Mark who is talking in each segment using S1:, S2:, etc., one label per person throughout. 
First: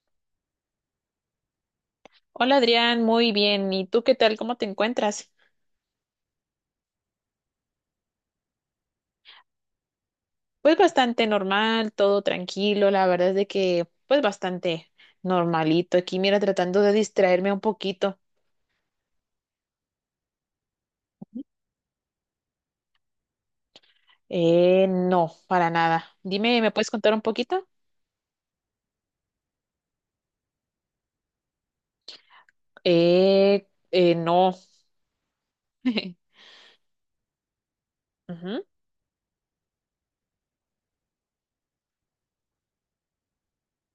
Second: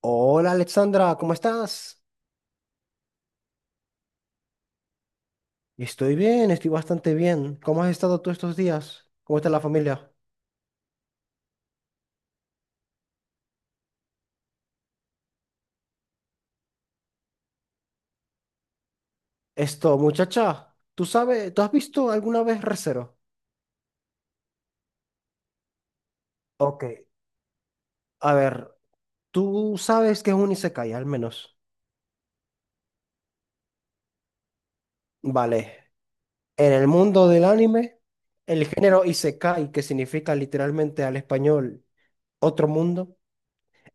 S1: Hola Alexandra, ¿cómo estás?
S2: Hola Adrián, muy bien. ¿Y tú qué tal? ¿Cómo te encuentras?
S1: Estoy bien, estoy bastante bien. ¿Cómo has estado tú estos días? ¿Cómo está la familia?
S2: Pues bastante normal, todo tranquilo. La verdad es de que, pues bastante normalito. Aquí, mira, tratando de distraerme un poquito.
S1: Muchacha, ¿tú sabes, tú has visto alguna vez Re:Zero?
S2: No, para nada. Dime, ¿me
S1: Ok,
S2: puedes contar un poquito?
S1: a ver, tú sabes que es un isekai, al menos.
S2: No.
S1: Vale, en el mundo del anime,
S2: Ujú.
S1: el género isekai, que significa literalmente al español otro mundo,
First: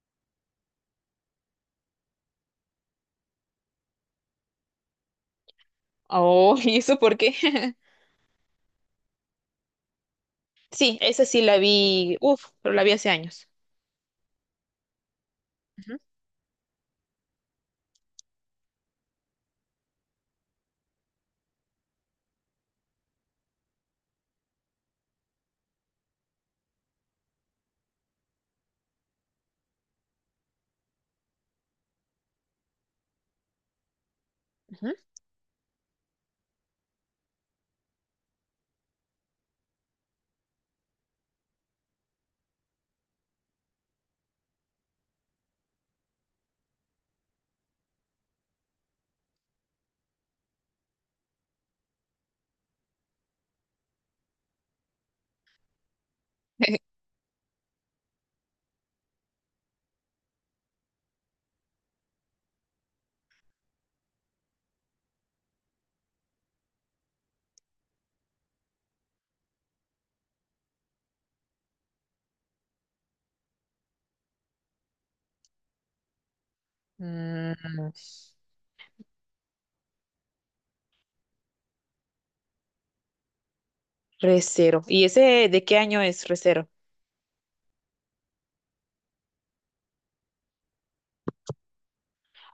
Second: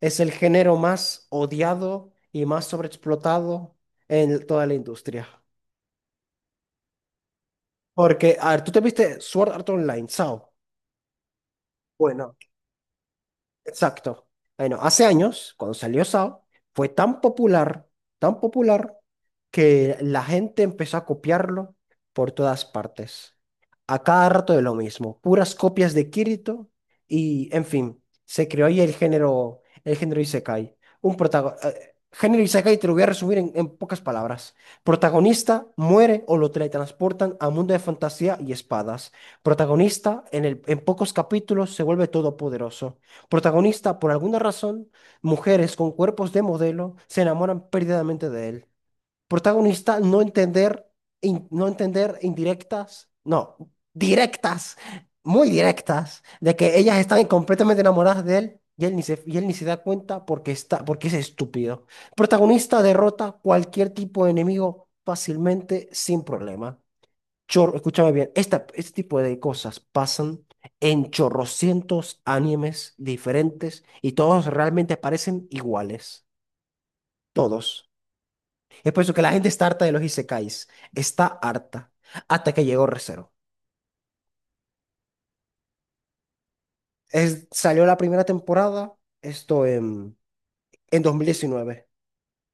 S1: es el género más odiado y más sobreexplotado en toda la industria.
S2: Oh, ¿y eso por qué?
S1: Porque, a ver, tú te viste Sword Art Online, SAO.
S2: Sí, esa sí la vi,
S1: Bueno,
S2: uf, pero la vi hace años.
S1: exacto. Bueno, hace años, cuando
S2: Ujú,
S1: salió Saw fue tan popular, que la gente empezó a copiarlo por todas partes. A cada rato de lo mismo, puras copias de Kirito y, en fin, se creó ahí el género Isekai. Género Isekai te lo voy a resumir en pocas palabras.
S2: ujú.
S1: Protagonista muere o lo teletransportan a mundo de fantasía y espadas. Protagonista en pocos capítulos se vuelve todopoderoso. Protagonista, por alguna razón, mujeres con cuerpos de modelo se enamoran perdidamente de él. Protagonista, no entender, no entender indirectas, no, directas, muy directas, de que ellas están completamente enamoradas de él y él ni se da cuenta porque es estúpido. Protagonista derrota cualquier tipo de enemigo fácilmente, sin problema. Escúchame bien, este tipo de cosas pasan en chorrocientos animes diferentes y todos realmente parecen iguales.
S2: Mm,
S1: Todos. Es por eso que la gente está harta de los isekais. Está harta. Hasta que llegó Re:Zero.
S2: Recero. ¿Y ese de qué año es Recero?
S1: Salió la primera temporada, esto en, en 2019.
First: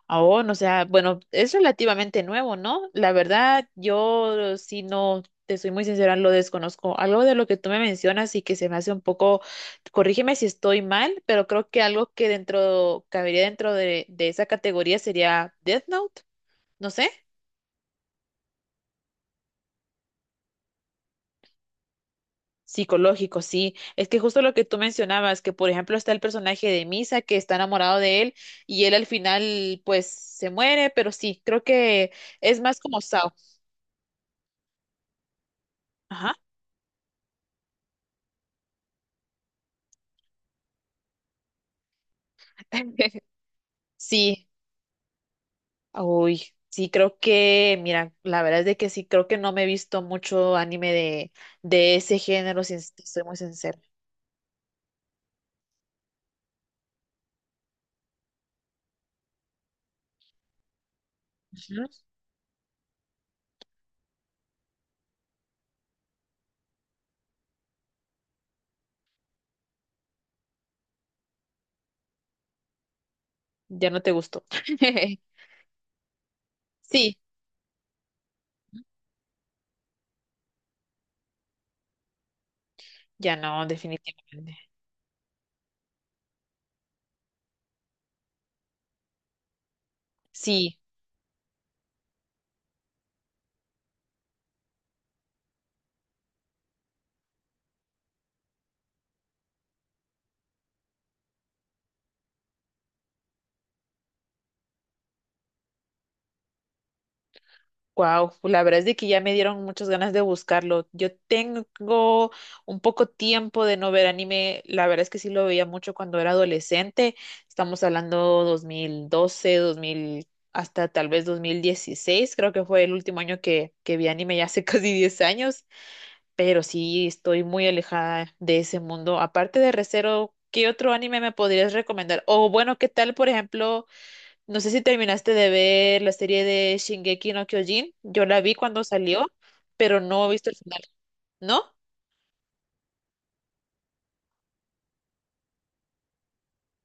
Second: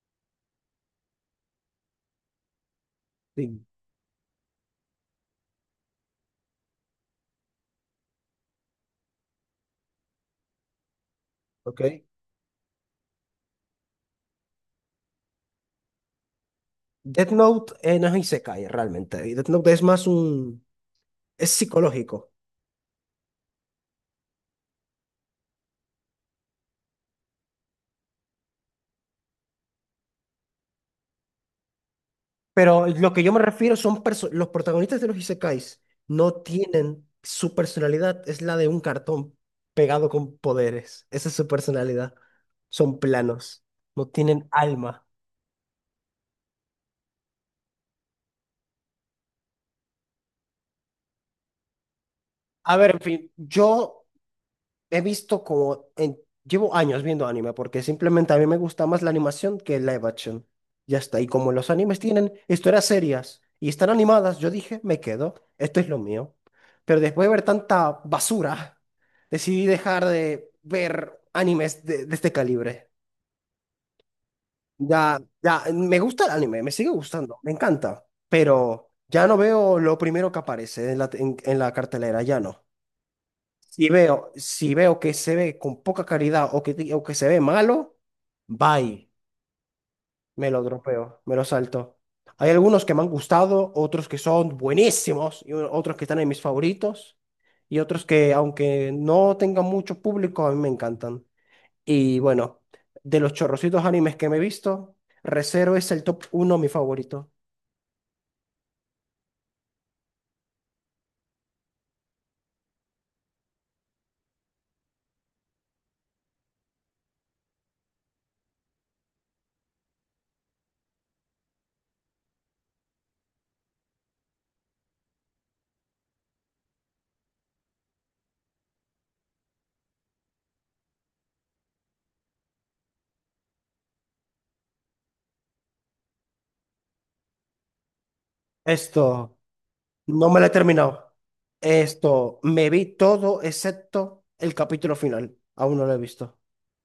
S2: Aún, o sea, bueno, es relativamente nuevo, ¿no? La
S1: Sí.
S2: verdad, yo sí no, te soy muy sincera, lo desconozco. Algo de lo que tú me mencionas y que se me hace un poco, corrígeme si estoy mal, pero creo que
S1: Ok.
S2: algo que dentro, cabería dentro de esa categoría sería Death Note, no sé.
S1: Death Note, no es isekai realmente. Death Note es más es psicológico.
S2: Psicológico, sí. Es que justo lo que tú mencionabas, que por ejemplo está el personaje de Misa que está enamorado de él y él al final pues se muere, pero sí, creo que es más
S1: Pero
S2: como
S1: lo que yo
S2: Sao.
S1: me refiero son los protagonistas de los isekais no
S2: Ajá.
S1: tienen su personalidad, es la de un cartón pegado con poderes. Esa es su personalidad. Son planos, no
S2: Sí.
S1: tienen alma.
S2: Uy, sí, creo que, mira, la verdad es de que sí, creo que no me he visto mucho anime de ese género, si
S1: A ver,
S2: es-
S1: en
S2: soy
S1: fin,
S2: muy sincera.
S1: yo he visto como, llevo años viendo anime porque simplemente a mí me gusta más la animación que el live action. Ya está. Y como los
S2: Ujú.
S1: animes tienen historias serias y están animadas, yo dije, me quedo, esto es lo mío. Pero después de ver tanta basura, decidí dejar de ver animes de este calibre.
S2: Ya no te gustó.
S1: Ya, ya, me gusta el anime, me sigue
S2: Sí,
S1: gustando, me encanta, pero ya no veo lo primero que aparece en la cartelera, ya no.
S2: ya no,
S1: Si veo,
S2: definitivamente.
S1: si veo que se ve con poca calidad o o que se ve malo, bye, me lo
S2: Sí.
S1: dropeo, me lo salto. Hay algunos que me han gustado, otros que son buenísimos, y otros que están en mis favoritos, y otros que, aunque no tengan mucho público, a mí me encantan. Y bueno, de los chorrocitos animes que me he visto, Re:Zero es el top uno, mi favorito.
S2: Wow, la verdad es de que ya me dieron muchas ganas de buscarlo. Yo tengo un poco tiempo de no ver anime. La verdad es que sí lo veía mucho cuando era adolescente. Estamos hablando 2012, dos mil hasta tal vez 2016. Creo que fue el último año que vi anime, ya hace casi 10 años. Pero sí estoy muy alejada de ese mundo. Aparte de Re:Zero, ¿qué otro anime me podrías recomendar? O bueno, ¿qué tal, por ejemplo? No sé si terminaste de ver la serie de Shingeki no Kyojin. Yo la vi cuando salió,
S1: Esto,
S2: pero no he
S1: no me lo
S2: visto
S1: he
S2: el final.
S1: terminado.
S2: ¿No?
S1: Me vi todo excepto el capítulo final. Aún no lo he visto.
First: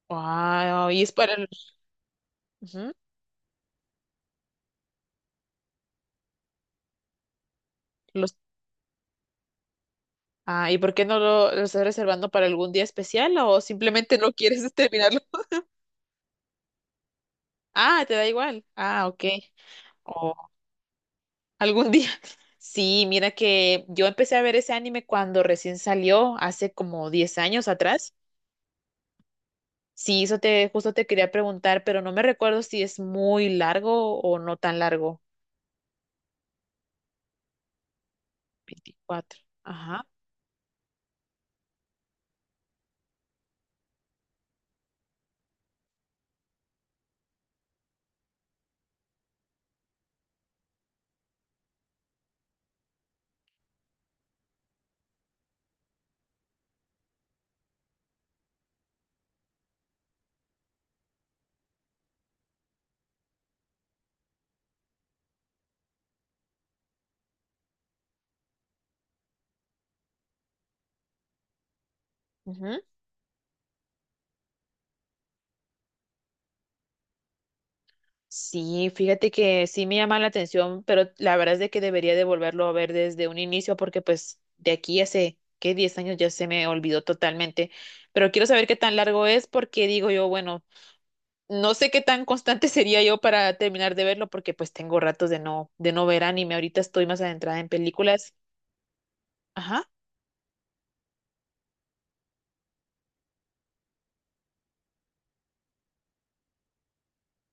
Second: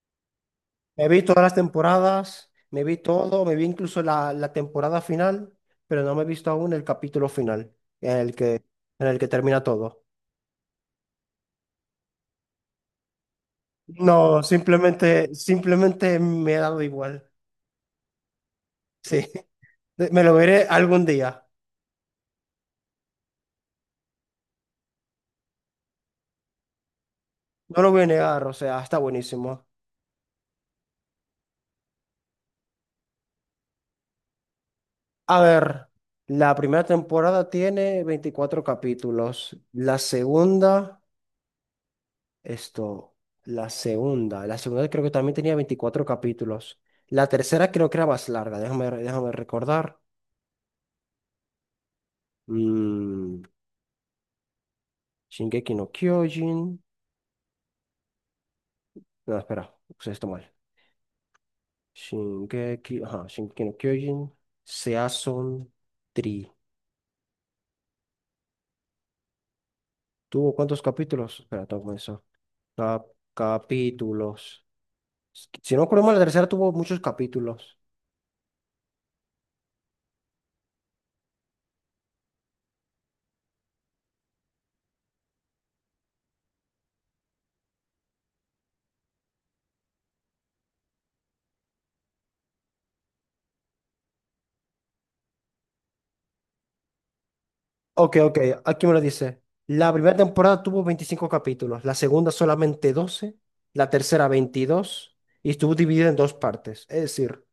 S2: Wow,
S1: Me vi todas las temporadas, me
S2: Ujú,
S1: vi todo, me vi incluso la temporada final, pero no me he visto aún el capítulo final, en el
S2: los...
S1: que, en el que termina todo.
S2: Ah, ¿y por qué no lo estás reservando para algún día especial o simplemente no
S1: No,
S2: quieres terminarlo?
S1: simplemente me ha dado igual.
S2: Ah, te da igual. Ah, ok.
S1: Sí, me lo
S2: O
S1: veré algún día.
S2: algún día. Sí, mira que yo empecé a ver ese anime cuando recién salió, hace como 10 años
S1: No lo voy a
S2: atrás.
S1: negar, o sea, está buenísimo.
S2: Sí, eso te, justo te quería preguntar, pero no me recuerdo si es muy largo o no tan largo.
S1: A ver, la primera temporada tiene 24
S2: 24,
S1: capítulos, la
S2: ajá.
S1: segunda... Esto, La segunda creo que también tenía 24 capítulos. La tercera creo que era más larga. Déjame recordar. Mm, Shingeki no Kyojin. No, espera, puse esto mal. Ajá, Shingeki no Kyojin. Season 3. ¿Tuvo cuántos capítulos? Espera, tengo que comenzar.
S2: Ujú.
S1: Cap- Capítulos. Si no recuerdo mal, la tercera tuvo muchos capítulos.
S2: Sí, fíjate que sí me llama la atención, pero la verdad es de que debería de volverlo a ver desde un inicio porque pues de aquí hace, ¿qué? 10 años ya se me olvidó totalmente. Pero quiero saber qué tan largo es porque digo yo, bueno, no sé qué tan constante sería yo para terminar de verlo porque pues tengo ratos de no ver anime. Ahorita estoy más adentrada en
S1: Ok,
S2: películas.
S1: ok, aquí me lo dice.
S2: Ajá.
S1: La primera temporada tuvo 25 capítulos, la segunda solamente 12, la tercera 22 y estuvo dividida en dos partes. Es decir,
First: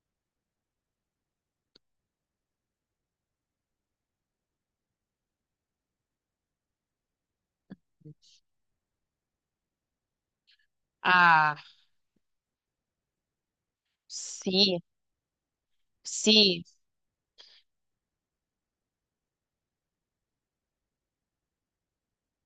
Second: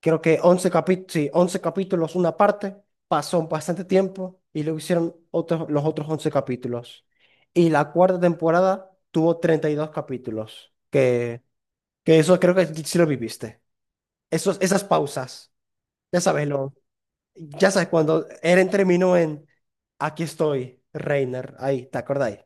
S1: creo que 11 capítulos, sí, 11 capítulos, una parte, pasó bastante tiempo y luego hicieron los otros 11 capítulos. Y la cuarta temporada tuvo 32 capítulos, que,
S2: Ah,
S1: que eso creo que sí lo viviste.
S2: sí,
S1: Esas pausas, ya sabes,
S2: sí.
S1: ya sabes, cuando Eren terminó en Aquí estoy, Reiner, ahí, ¿te acordáis?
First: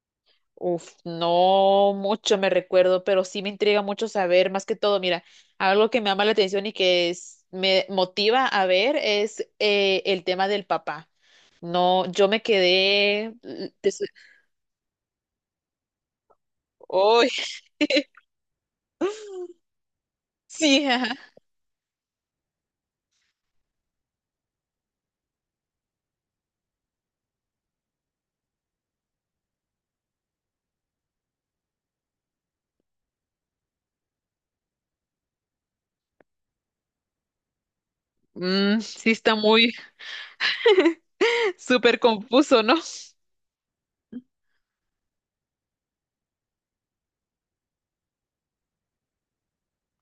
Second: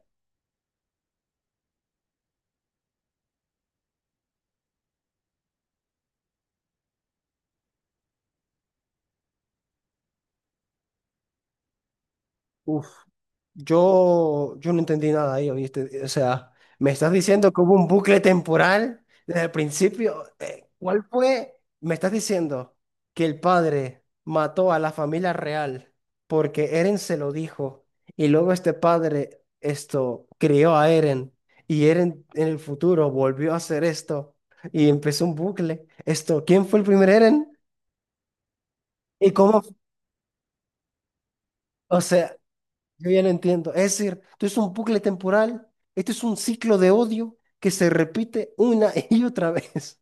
S2: Uf, no mucho me recuerdo, pero sí me intriga mucho saber, más que todo, mira, algo que me llama la atención y me motiva a ver es el tema del papá. No, yo me
S1: Uf,
S2: quedé.
S1: yo no entendí nada ahí, ¿oíste? O sea, me estás
S2: ¡Uy!
S1: diciendo que hubo un bucle temporal desde el principio.
S2: Sí,
S1: ¿Cuál
S2: ajá.
S1: fue? Me estás diciendo que el padre mató a la familia real porque Eren se lo dijo y luego este padre esto crió a Eren y Eren en el futuro volvió a hacer esto y empezó un bucle. ¿Quién fue el primer Eren?
S2: Sí
S1: ¿Y
S2: está
S1: cómo?
S2: muy súper
S1: O sea,
S2: confuso, ¿no?
S1: yo ya no entiendo. Es decir, esto es un bucle temporal, esto es un ciclo de odio que se repite una y otra vez.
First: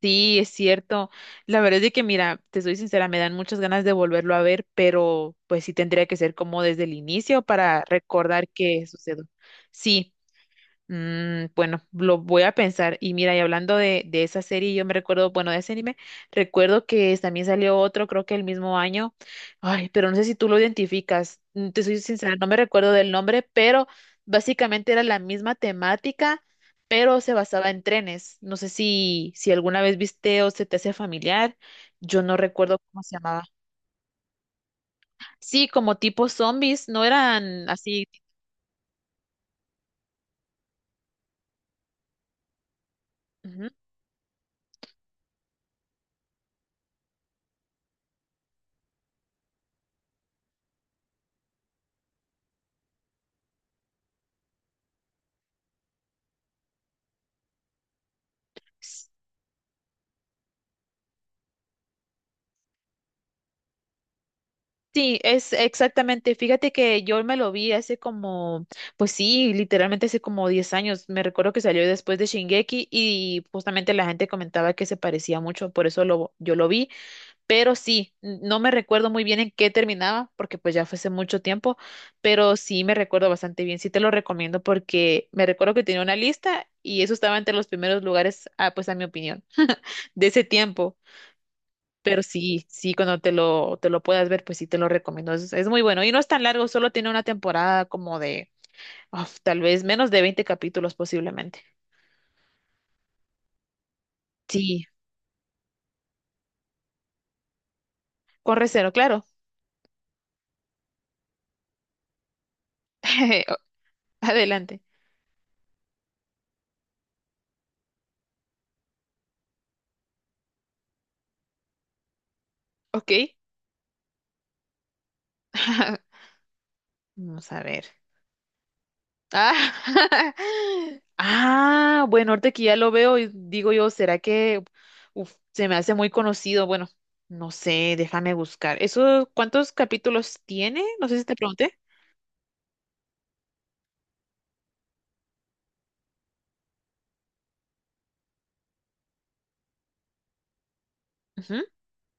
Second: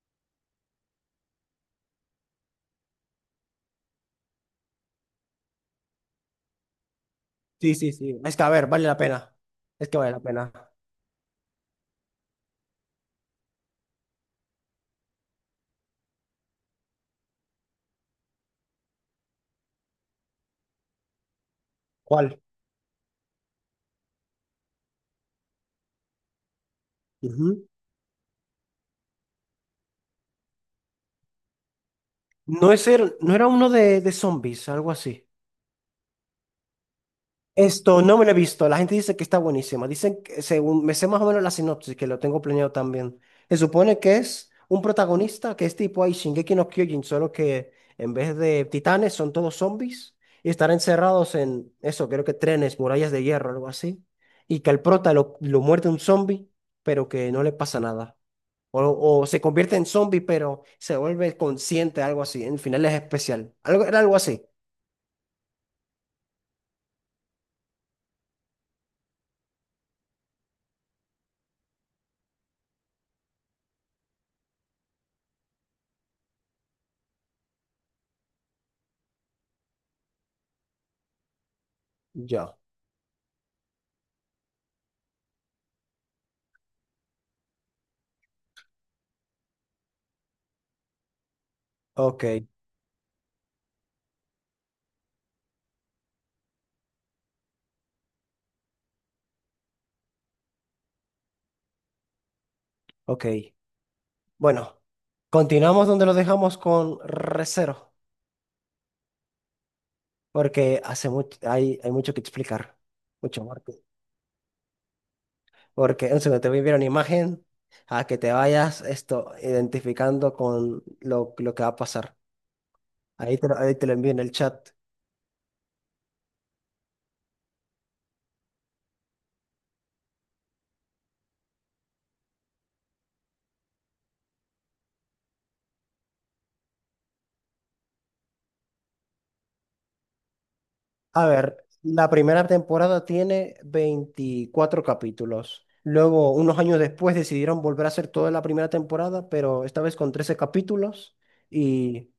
S2: Sí, es cierto. La verdad es de que, mira, te soy sincera, me dan muchas ganas de volverlo a ver, pero pues sí tendría que ser como desde el inicio
S1: Sí,
S2: para
S1: sí, sí. Es que,
S2: recordar
S1: a ver, vale
S2: qué
S1: la
S2: sucedió.
S1: pena. Es que
S2: Sí,
S1: vale la pena.
S2: Bueno, lo voy a pensar. Y mira, y hablando de esa serie, yo me recuerdo, bueno, de ese anime, recuerdo que también salió otro, creo que el mismo año. Ay, pero no sé si tú lo identificas. Te soy sincera,
S1: ¿Cuál?
S2: no me recuerdo del nombre, pero básicamente era la misma temática, pero se
S1: Ujú.
S2: basaba en trenes. No sé si alguna vez viste o se te hace familiar. Yo no
S1: No
S2: recuerdo
S1: es
S2: cómo se
S1: no
S2: llamaba.
S1: era uno de zombies, algo así.
S2: Sí, como tipo zombies, no eran
S1: Esto
S2: así.
S1: no me lo he visto. La gente dice que está buenísima. Dicen que, según me sé más o menos la sinopsis, que lo tengo planeado también. Se
S2: Ujú.
S1: supone que es un protagonista que es tipo ahí Shingeki no Kyojin, solo que en vez de titanes son todos zombies y estar encerrados en eso, creo que trenes, murallas de hierro, algo así. Y que al prota lo muerde un zombie, pero que no le pasa nada. O, o se convierte en zombie, pero se vuelve consciente, algo así. En el final es especial. Era algo así.
S2: Sí, es exactamente. Fíjate que yo me lo vi hace como, pues sí, literalmente hace como 10 años. Me recuerdo que salió después de Shingeki y justamente la gente comentaba que se parecía mucho, por eso yo lo vi. Pero sí, no me recuerdo muy bien en qué terminaba, porque pues ya fue hace mucho tiempo, pero
S1: Ya.
S2: sí me recuerdo bastante bien. Sí te lo recomiendo porque me recuerdo que tenía una lista y eso estaba entre los primeros lugares, ah, pues a mi opinión, de ese tiempo. Pero
S1: Ok,
S2: sí, sí, cuando te lo puedas ver, pues sí te lo recomiendo. Es muy bueno. Y no es tan largo, solo tiene una temporada como de, uf, tal vez menos de 20 capítulos posiblemente.
S1: ok. Bueno,
S2: Sí,
S1: continuamos donde lo dejamos con Recero,
S2: corre cero, claro.
S1: porque hace mucho, hay mucho que explicar, mucho
S2: O-
S1: más.
S2: Adelante.
S1: Porque en segundo te voy a enviar una imagen a que te vayas esto identificando con lo que va a pasar.
S2: Ok.
S1: Ahí te lo envío en el chat.
S2: Vamos a ver. Ah, ah, bueno, ahorita que ya lo veo, y digo yo, ¿será que uf, se me hace muy conocido? Bueno, no sé, déjame buscar. ¿Eso cuántos capítulos tiene? No sé si
S1: A
S2: te
S1: ver,
S2: pregunté.
S1: la primera temporada tiene 24 capítulos. Luego, unos años después, decidieron volver a hacer toda la primera temporada, pero esta vez con 13 capítulos y,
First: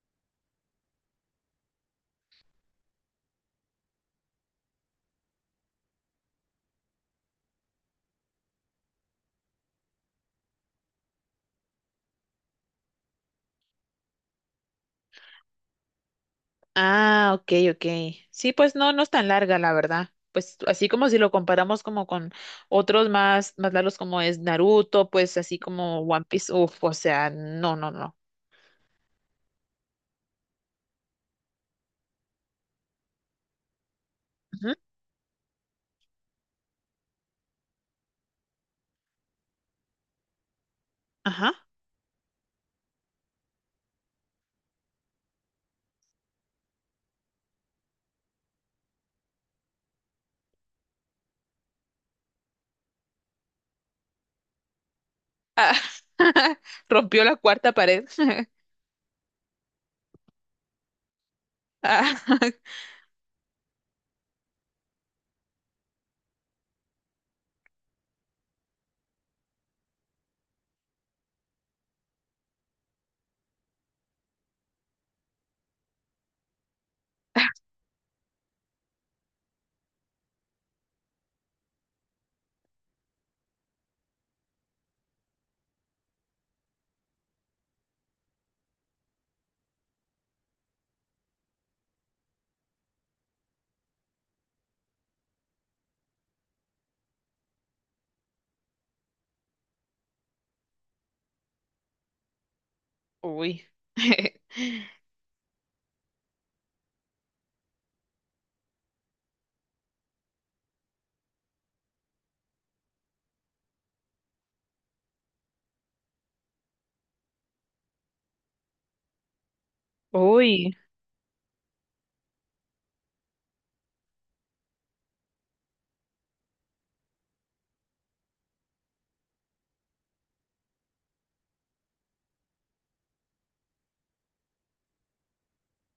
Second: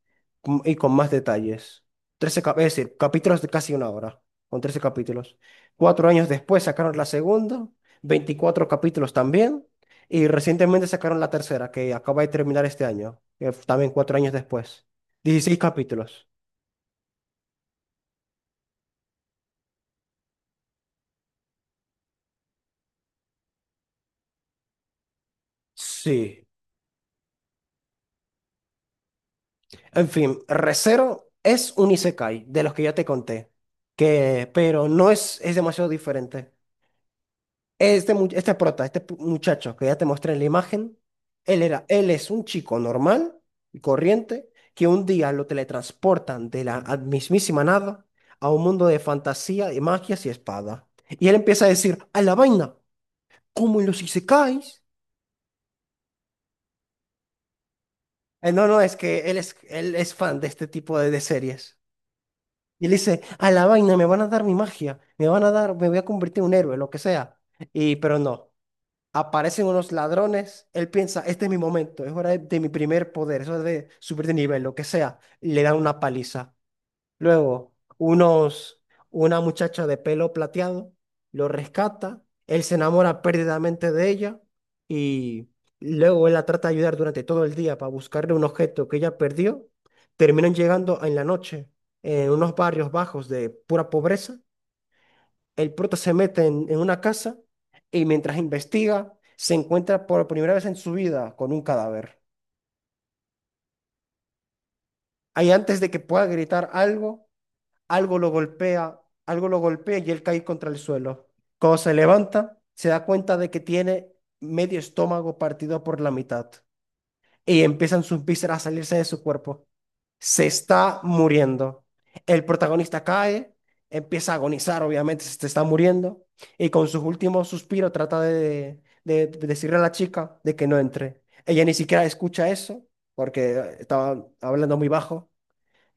S1: y con más detalles. Trece, es decir, capítulos de casi una hora, con 13 capítulos. 4 años después sacaron la segunda, 24 capítulos también, y recientemente sacaron la tercera, que acaba de terminar este año, también 4 años después. 16 capítulos.
S2: Ah, ok, ok. Sí, pues no, no es tan larga, la verdad. Pues así como si lo comparamos como con otros más largos como es Naruto, pues así como One
S1: Sí.
S2: Piece, uf, o sea, no, no, no.
S1: En fin, Re:Zero es un isekai de los que ya te conté,
S2: Ujú,
S1: pero no es, es demasiado diferente. Muchacho que ya te mostré en la imagen,
S2: ajá.
S1: él es un chico normal y corriente que un día lo teletransportan de la mismísima nada a un mundo de fantasía, de magias y espada. Y él empieza a decir, a la vaina, como en los isekais.
S2: Rompió la cuarta pared.
S1: No, no, es que él es fan de este tipo de series.
S2: Ah,
S1: Y él dice, a la vaina, me van a dar mi magia, me voy a convertir en un héroe, lo que sea. Pero no, aparecen unos ladrones, él piensa, este es mi momento, es hora de mi primer poder, es hora de subir de nivel, lo que sea. Y le dan una paliza. Luego, una muchacha de pelo plateado lo rescata, él se enamora perdidamente de ella y luego él la trata de ayudar durante todo el día para buscarle un objeto que ella perdió. Terminan llegando en la noche en unos barrios bajos de pura pobreza. El prota se mete en una casa y mientras investiga se encuentra por primera vez en su vida con un cadáver.
S2: Uy.
S1: Ahí antes de que pueda gritar algo, algo lo golpea, algo lo golpea y él cae contra el suelo. Cuando se levanta, se da cuenta de que tiene medio estómago partido por la mitad y empiezan sus vísceras a salirse de su cuerpo. Se
S2: Uy.
S1: está muriendo. El protagonista cae, empieza a agonizar, obviamente, se está muriendo y con sus últimos suspiros trata de decirle a la chica de que no entre. Ella ni siquiera escucha eso porque estaba hablando muy bajo.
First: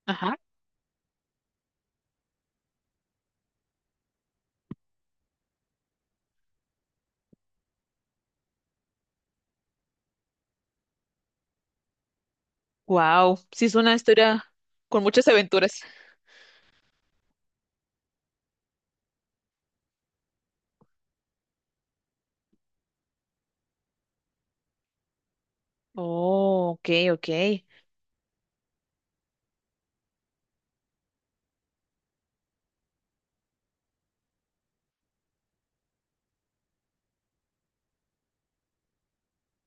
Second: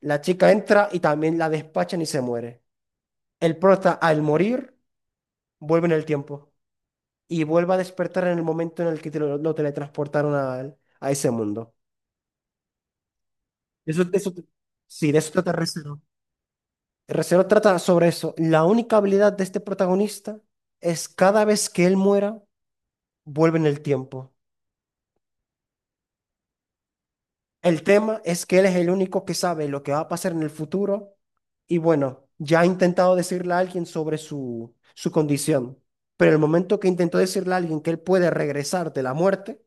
S1: La
S2: Ajá.
S1: chica entra y también la despachan y se muere. El prota, al morir, vuelve en el tiempo y vuelve a despertar en el momento en el que lo teletransportaron a ese mundo.
S2: Wow. Sí, es una
S1: Eso,
S2: historia con
S1: sí, de
S2: muchas
S1: eso trata
S2: aventuras.
S1: Re:Zero. Re:Zero trata sobre eso. La única habilidad de este protagonista es cada vez que él muera, vuelve en el tiempo.
S2: Oh, ok, ok.
S1: El tema es que él es el único que sabe lo que va a pasar en el futuro y bueno, ya ha intentado decirle a alguien sobre su condición, pero el momento que intentó decirle a alguien que él puede regresar de la muerte,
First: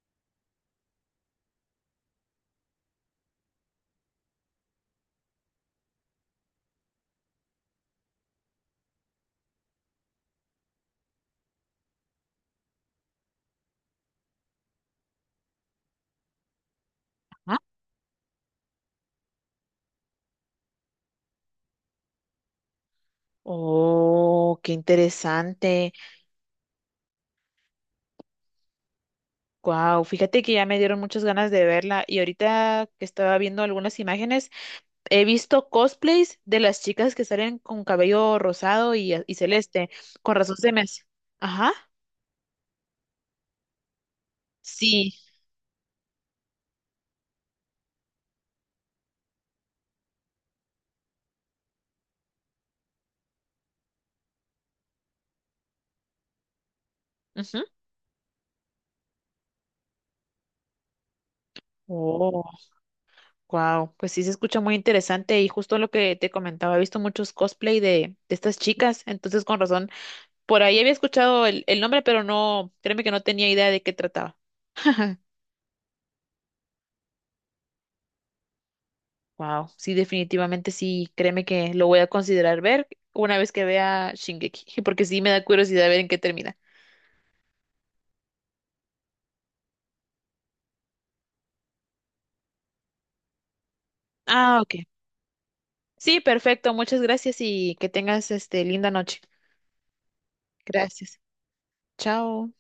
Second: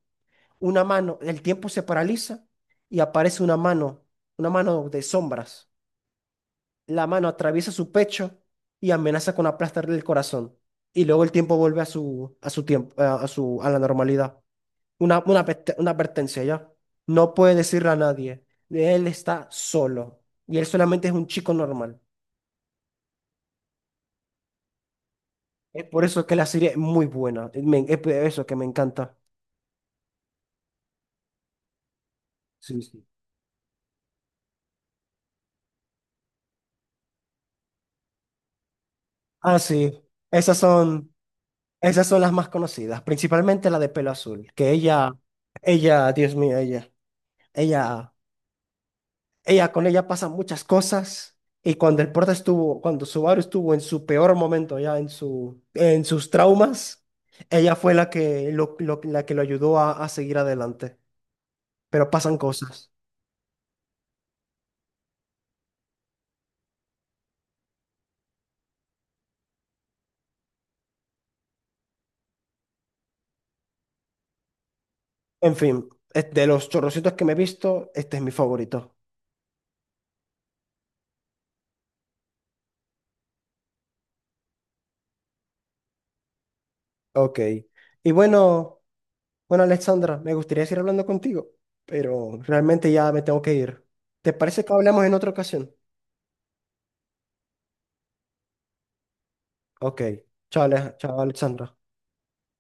S1: el tiempo se paraliza y aparece una mano de sombras. La mano atraviesa su pecho y amenaza con aplastarle el corazón. Y luego el tiempo vuelve a su tiempo, a la normalidad. Una advertencia ya. No puede
S2: Ah,
S1: decirle a nadie. Él está solo. Y él solamente es un chico normal.
S2: oh, qué
S1: Es
S2: interesante.
S1: por eso que la serie es muy buena. Es por eso que me encanta.
S2: Wow, fíjate que ya me dieron muchas ganas de verla y
S1: Sí,
S2: ahorita
S1: sí.
S2: que estaba viendo algunas imágenes, he visto cosplays de las chicas que salen con cabello rosado y
S1: Ah,
S2: celeste.
S1: sí.
S2: Con razón
S1: Esas
S2: se me hace.
S1: son.
S2: Ajá,
S1: Esas son las más conocidas, principalmente la de pelo azul, que ella,
S2: sí.
S1: ella, Dios mío, ella, con ella pasan muchas cosas. Y cuando cuando Subaru estuvo en su peor momento, ya en sus traumas,
S2: Ujú.
S1: ella fue la que lo ayudó a seguir adelante. Pero pasan
S2: Oh,
S1: cosas.
S2: wow, pues sí se escucha muy interesante y justo lo que te comentaba, he visto muchos cosplay de estas chicas, entonces con razón, por ahí había escuchado el nombre, pero no, créeme que no tenía idea de qué trataba.
S1: En fin, es de los chorrocitos que me he visto, este es mi favorito.
S2: Wow, sí, definitivamente sí, créeme que lo voy a considerar ver una vez que vea Shingeki, porque sí me da curiosidad ver en qué termina.
S1: Ok. Y bueno. Bueno, Alexandra, me gustaría seguir hablando contigo, pero realmente ya me tengo que ir. ¿Te
S2: Ah,
S1: parece que
S2: ok.
S1: hablemos en otra ocasión?
S2: Sí, perfecto, muchas gracias y que tengas este linda noche.
S1: Ok. Chao,
S2: Gracias.
S1: chao, Alexandra.
S2: Chao.